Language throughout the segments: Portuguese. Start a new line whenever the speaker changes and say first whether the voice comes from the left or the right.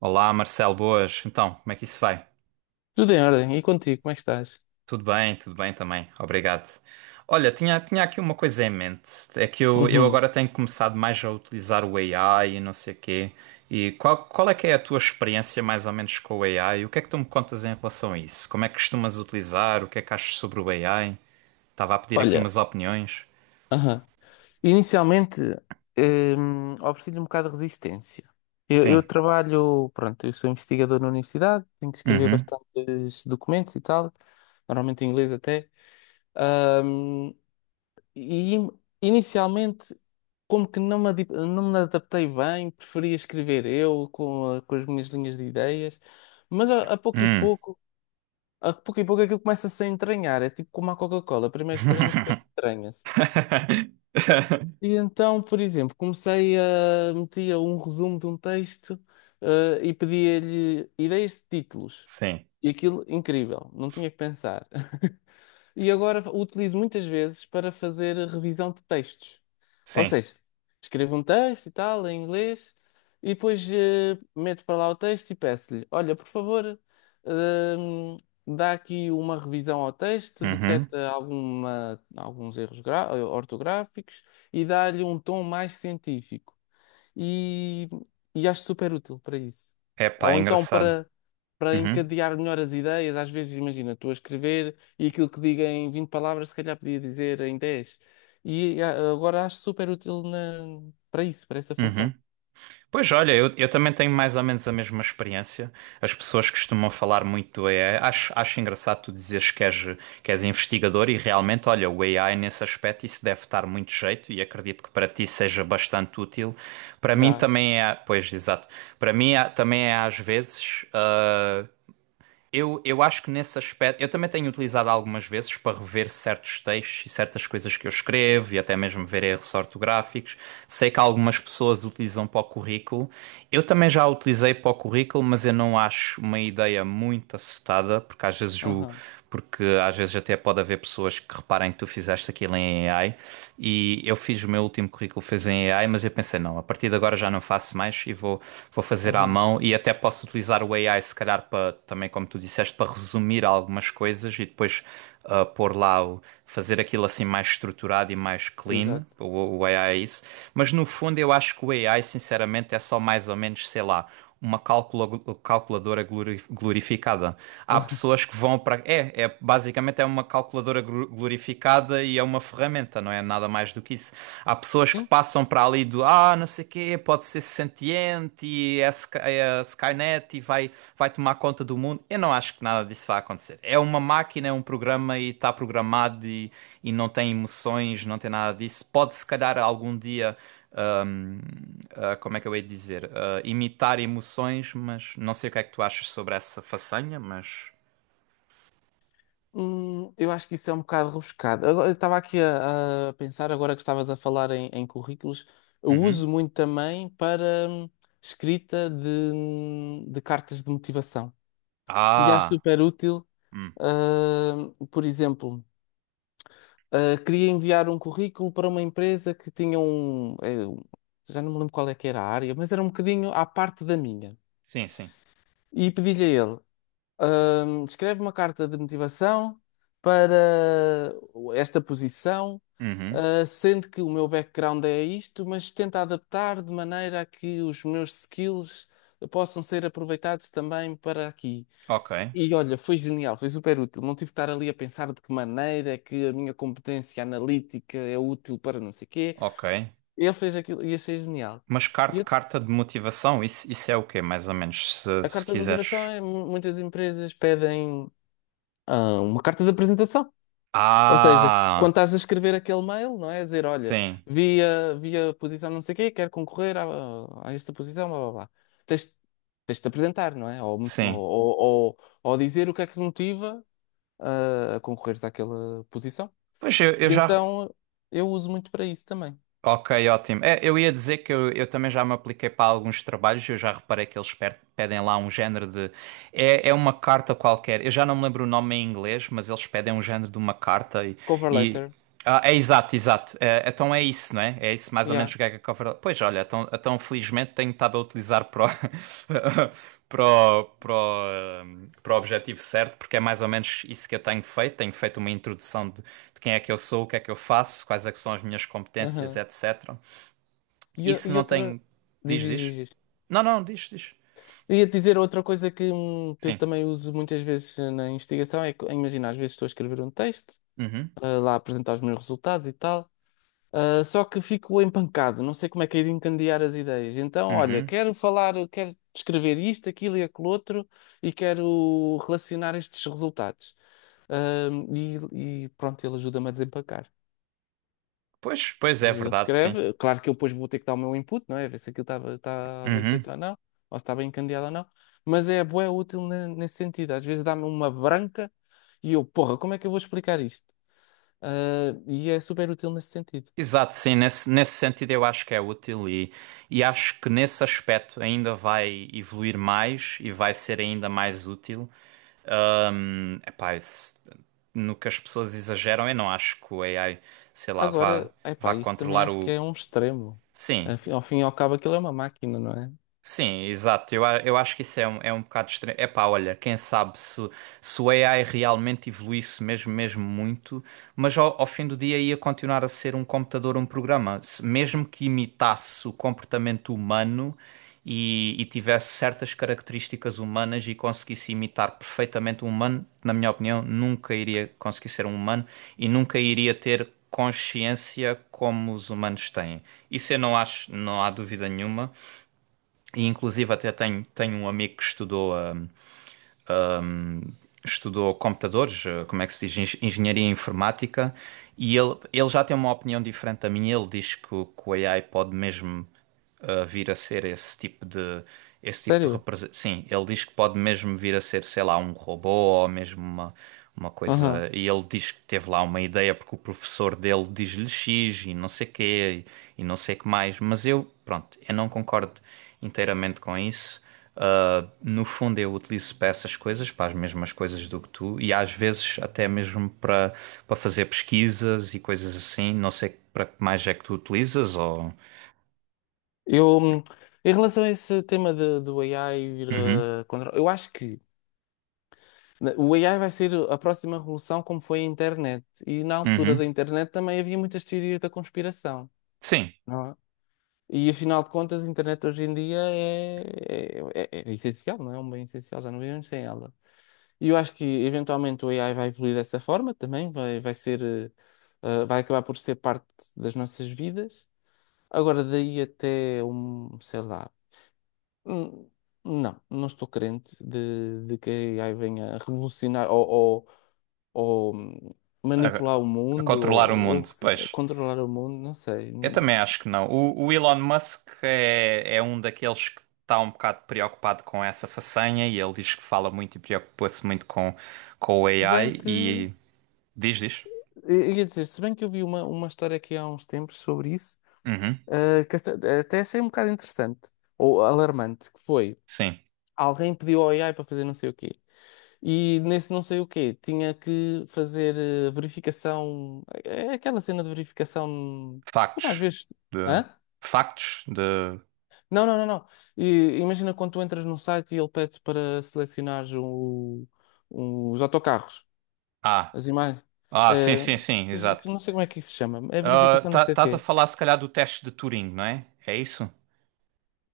right: Olá, Marcelo, boas. Então, como é que isso vai?
left: Tudo em ordem. E contigo, como é que estás?
right: Tudo bem também. Obrigado. Olha, tinha aqui uma coisa em mente. É que eu
left: Uhum.
right: agora tenho começado mais a utilizar o AI e não sei o quê. E qual é que é a tua experiência mais ou menos com o AI? O que é que tu me contas em relação a isso? Como é que costumas utilizar? O que é que achas sobre o AI? Estava a pedir aqui
left: Olha,
right: umas opiniões.
left: aham. Inicialmente, ofereci-lhe um bocado de resistência. Eu
right: Sim.
left: trabalho, pronto, eu sou investigador na universidade, tenho que escrever
right: Uhum.
left: bastantes documentos e tal, normalmente em inglês até. Hum, e inicialmente, como que não me, não me adaptei bem, preferia escrever eu com, com as minhas linhas de ideias, mas a pouco e
right: Hum.
left: pouco. A pouco e pouco aquilo começa-se a entranhar. É tipo como a Coca-Cola. Primeiro estranha-se, depois entranha-se. E então, por exemplo, comecei a metia um resumo de um texto, e pedia-lhe ideias de títulos.
right: Sim,
left: E aquilo, incrível, não tinha que pensar. E agora o utilizo muitas vezes para fazer revisão de textos. Ou
right: sim.
left: seja, escrevo um texto e tal, em inglês, e depois meto para lá o texto e peço-lhe: Olha, por favor, hum, dá aqui uma revisão ao texto,
right: Uhum.
left: detecta alguma, alguns ortográficos e dá-lhe um tom mais científico. E, e acho super útil para isso.
right: Epá, é
left: Ou então
right: engraçado.
left: para, para
right: Uhum.
left: encadear melhor as ideias, às vezes, imagina, estou a escrever. E aquilo que diga em 20 palavras, se calhar podia dizer em dez. Agora acho super útil para isso, para essa
right: Uhum.
left: função.
right: Pois olha, eu também tenho mais ou menos a mesma experiência. As pessoas costumam falar muito do AI. Acho engraçado tu dizeres que és investigador e realmente, olha, o AI nesse aspecto isso deve estar muito jeito e acredito que para ti seja bastante útil. Para mim
left: Dá.
right: também é, pois exato, para mim é- também é às vezes. Eu acho que nesse aspecto, eu também tenho utilizado algumas vezes para rever certos textos e certas coisas que eu escrevo e até mesmo ver erros ortográficos. Sei que algumas pessoas utilizam para o currículo. Eu também já utilizei para o currículo, mas eu não acho uma ideia muito acertada, porque às vezes o,
left: Aham,
right: porque às vezes até pode haver pessoas que reparem que tu fizeste aquilo em AI. E eu fiz o meu último currículo, fez em AI, mas eu pensei, não, a partir de agora já não faço mais e vou, vou fazer à
left: aham,
right: mão. E até posso utilizar o AI, se calhar, para também, como tu disseste, para resumir algumas coisas e depois pôr lá, o- fazer aquilo assim mais estruturado e mais clean.
left: exato.
right: O AI é isso. Mas no fundo, eu acho que o AI, sinceramente, é só mais ou menos, sei lá. Uma calculadora glorificada há pessoas que vão para. É, é basicamente é uma calculadora gru- glorificada e é uma ferramenta, não é nada mais do que isso. Há pessoas que
left: Sim.
right: passam para ali do ah, não sei o quê, pode ser sentiente e é, Sky- é a Skynet e vai, vai tomar conta do mundo. Eu não acho que nada disso vai acontecer. É uma máquina, é um programa e está programado e não tem emoções, não tem nada disso. Pode se calhar algum dia hum, ah, como é que eu hei de dizer? Ah, imitar emoções, mas não sei o que é que tu achas sobre essa façanha, mas.
left: Eu acho que isso é um bocado rebuscado. Agora, eu estava aqui a pensar, agora que estavas a falar em currículos, eu
right: Uhum.
left: uso muito também para hum, escrita de cartas de motivação. E acho
right: Ah!
left: super útil,
right: hum,
left: por exemplo. Ah, queria enviar um currículo para uma empresa que tinha um, já não me lembro qual é que era a área, mas era um bocadinho à parte da minha.
right: Sim, sim.
left: E pedi-lhe a ele, escreve uma carta de motivação para esta posição,
right: Uhum.
left: ah, sendo que o meu background é isto, mas tenta adaptar de maneira a que os meus skills possam ser aproveitados também para aqui.
right: Ok,
left: E olha, foi genial, foi super útil. Não tive de estar ali a pensar de que maneira é que a minha competência analítica é útil para não sei quê.
right: ok.
left: Ele fez aquilo e achei genial.
right: Mas
left: E
right: car-
left: a
right: carta de motivação, isso é o quê, mais ou menos, se,
left: a
right: se
left: carta de motivação
right: quiseres?
left: é muitas empresas pedem ah, uma carta de apresentação. Ou seja, quando
right: Ah!
left: estás a escrever aquele mail, não é? A dizer, olha,
right: Sim,
left: vi a posição não sei quê, quero concorrer a esta posição, blá blá blá. Tens, tens de te apresentar, não é? Ou, mo-
right: sim.
left: ou, ou dizer o que é que te motiva ah, a concorreres àquela posição.
right: Pois eu
left: E
right: já.
left: então eu uso muito para isso também.
right: Ok, ótimo. É, eu ia dizer que eu também já me apliquei para alguns trabalhos, eu já reparei que eles per- pedem lá um género de. É, é uma carta qualquer, eu já não me lembro o nome em inglês, mas eles pedem um género de uma carta
left: Cover
right: e
left: letter.
right: ah, é exato, exato. É, então é isso, não é? É isso mais ou menos
left: Yeah.
right: o que é que a Cover. Pois olha, então, então felizmente tenho estado a utilizar para o, para o, para o, para o objetivo certo, porque é mais ou menos isso que eu tenho feito. Tenho feito uma introdução de quem é que eu sou, o que é que eu faço, quais é que são as minhas competências,
left: Aham.
right: etc.
left: E, o-
right: Isso
left: e
right: não
left: outra.
right: tem.
left: Diz,
right: Diz,
left: diz,
right: diz?
left: diz.
right: Não, não, diz, diz.
left: Ia dizer outra coisa que eu
right: Sim.
left: também uso muitas vezes na investigação é que, imagina, às vezes estou a escrever um texto,
right: Uhum,
left: lá a apresentar os meus resultados e tal, só que fico empancado, não sei como é que é de encandear as ideias. Então, olha,
right: uhum.
left: quero falar, quero descrever isto, aquilo e aquilo outro e quero relacionar estes resultados. Ah, e pronto, ele ajuda-me a desempacar.
right: Pois, pois é
left: Ele
right: verdade, sim.
left: escreve, claro que eu depois vou ter que dar o meu input, não é? Ver se aquilo está bem
right: Uhum.
left: feito ou não, ou se está bem encandeado ou não, mas é bué útil nesse sentido. Às vezes dá-me uma branca e eu, porra, como é que eu vou explicar isto? E é super útil nesse sentido.
right: Exato, sim, nesse, nesse sentido eu acho que é útil e acho que nesse aspecto ainda vai evoluir mais e vai ser ainda mais útil. Epá, esse- no que as pessoas exageram, eu não acho que o AI, sei lá, vá,
left: Agora,
right: vá
left: epá, isso também
right: controlar
left: acho que
right: o.
left: é um extremo.
right: Sim,
left: Ao fim e ao cabo, aquilo é uma máquina, não é?
right: Sim, exato. Eu, a- eu acho que isso é um bocado estranho. Epá, olha, quem sabe se, se o AI realmente evoluísse mesmo, mesmo muito, mas ao, ao fim do dia ia continuar a ser um computador, um programa. Se- mesmo que imitasse o comportamento humano e tivesse certas características humanas e conseguisse imitar perfeitamente um humano, na minha opinião, nunca iria conseguir ser um humano e nunca iria ter consciência como os humanos têm. Isso eu não acho, não há dúvida nenhuma. E inclusive até tenho, tenho um amigo que estudou, estudou computadores, eh, como é que se diz, Eng- engenharia informática, e ele já tem uma opinião diferente da minha. Ele diz que o AI pode mesmo eh, vir a ser esse tipo de
left: Sério?
right: representação. Sim, ele diz que pode mesmo vir a ser, sei lá, um robô ou mesmo uma
left: Aham.
right: coisa. E ele diz que teve lá uma ideia porque o professor dele diz-lhe X e não sei quê e não sei que mais. Mas eu, pronto, eu não concordo inteiramente com isso. No fundo, eu utilizo para essas coisas, para as mesmas coisas do que tu, e às vezes até mesmo para, para fazer pesquisas e coisas assim. Não sei para que mais é que tu utilizas, ou.
left: Eu, em relação a esse do AI vir
right: Uhum,
left: a controlar, eu acho que. O AI vai ser a próxima revolução, como foi a internet. E na altura da
right: uhum.
left: internet também havia muitas teorias da conspiração,
right: Sim,
left: não é? E afinal de contas, a internet hoje em dia é essencial, não é? É um bem essencial, já não vivemos sem ela. E eu acho que eventualmente o AI vai evoluir dessa forma também, vai ser, vai acabar por ser parte das nossas vidas. Agora, daí até um, sei lá. hum, Não, não estou crente de que a AI venha a revolucionar ou, ou
right: a,
left: manipular o
right: a
left: mundo,
right: controlar o
left: ou,
right: mundo,
left: ou se-
right: pois.
left: controlar o mundo, não sei.
right: Eu também acho que não. O Elon Musk é, é um daqueles que está um bocado preocupado com essa façanha e ele diz que fala muito e preocupa-se muito com o
left: Se bem
right: AI
left: que, eu
right: e diz, diz.
left: ia dizer, se bem que eu vi uma história aqui há uns tempos sobre isso,
right: Uhum,
left: ah, que esta- até achei um bocado interessante, ou alarmante, que foi,
right: sim.
left: alguém pediu ao AI para fazer não sei o quê. E nesse não sei o quê, tinha que fazer verificação, é aquela cena de verificação, como às
right: Factos.
left: vezes.
right: De...
left: Hã?
right: Factos de.
left: Não. E, imagina quando tu entras num site e ele pede para selecionares os autocarros,
right: Ah.
left: as imagens.
right: Ah, sim,
left: Eh,
right: sim, sim, exato.
left: não sei como é que isso se chama. É
right: Ah,
left: verificação não
right: tá,
left: sei de
right: estás a
left: quê.
right: falar se calhar do teste de Turing, não é? É isso?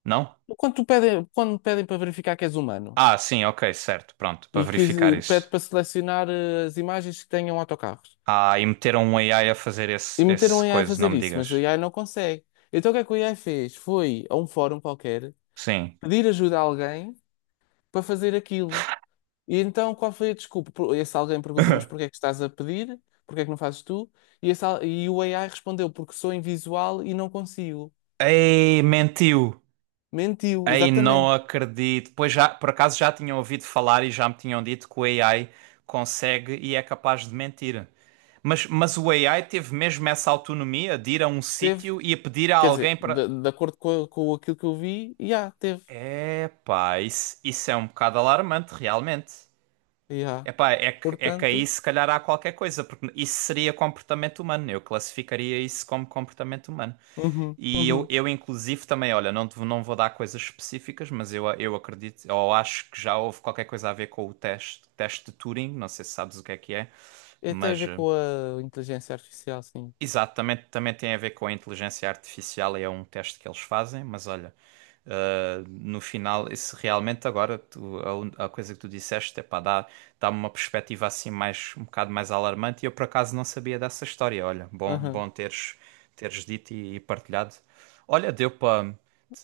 right: Não?
left: Quando pedem para verificar que és humano
right: Ah, sim, ok, certo, pronto, para
left: e que
right: verificar
left: pede
right: isso.
left: para selecionar as imagens que tenham autocarros.
right: Ah, e meteram um AI a fazer
left: E
right: esse,
left: meteram o
right: esse
left: AI a
right: coisa, não
left: fazer
right: me
left: isso, mas o
right: digas.
left: AI não consegue. Então o que é que o AI fez? Foi a um fórum qualquer
right: Sim.
left: pedir ajuda a alguém para fazer aquilo. E então, qual foi a desculpa? Esse alguém perguntou, mas porquê é que estás a pedir? Porquê é que não fazes tu? E o AI respondeu, porque sou invisual e não consigo.
right: Ei, mentiu!
left: Mentiu,
right: Ei, não
left: exatamente.
right: acredito. Pois já, por acaso já tinham ouvido falar e já me tinham dito que o AI consegue e é capaz de mentir. Mas o AI teve mesmo essa autonomia de ir a um
left: Teve.
right: sítio e a pedir a
left: Quer
right: alguém
left: dizer,
right: para.
left: de acordo com aquilo que eu vi, já, teve.
right: Epá, isso é um bocado alarmante, realmente.
left: Já.
right: Epá, é que aí
left: Portanto,
right: se calhar há qualquer coisa, porque isso seria comportamento humano. Eu classificaria isso como comportamento humano.
left: uhum,
right: E eu,
left: uhum.
right: eu inclusive também, olha, não, te- não vou dar coisas específicas, mas eu acredito, ou acho que já houve qualquer coisa a ver com o teste, teste de Turing, não sei se sabes o que é,
left: É, tem a
right: mas
left: ver
right: eh,
left: com a inteligência artificial, sim.
right: Exato, também, também tem a ver com a inteligência artificial e é um teste que eles fazem, mas olha, no final, isso realmente agora tu- a, un- a coisa que tu disseste, é pá, dá, dá-me uma perspectiva assim mais, um bocado mais alarmante e eu por acaso não sabia dessa história, olha, bom,
left: Aham,
right: bom teres, teres dito e partilhado. Olha, deu para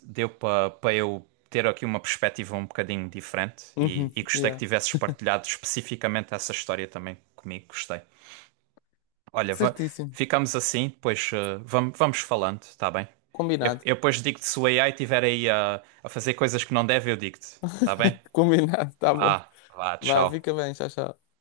right: deu para para eu ter aqui uma perspectiva um bocadinho diferente
left: uhum,
right: e gostei que
left: já.
right: tivesses partilhado especificamente essa história também comigo, gostei. Olha, va-
left: Certíssimo.
right: ficamos assim, depois vamos, vamos falando, tá bem? Eu,
left: Combinado.
right: eu depois digo-te se o AI estiver aí a fazer coisas que não deve, eu digo-te, tá bem?
left: Combinado, tá bom.
right: Vá, vá,
left: Vá,
right: tchau.
left: fica bem, tchau, tchau.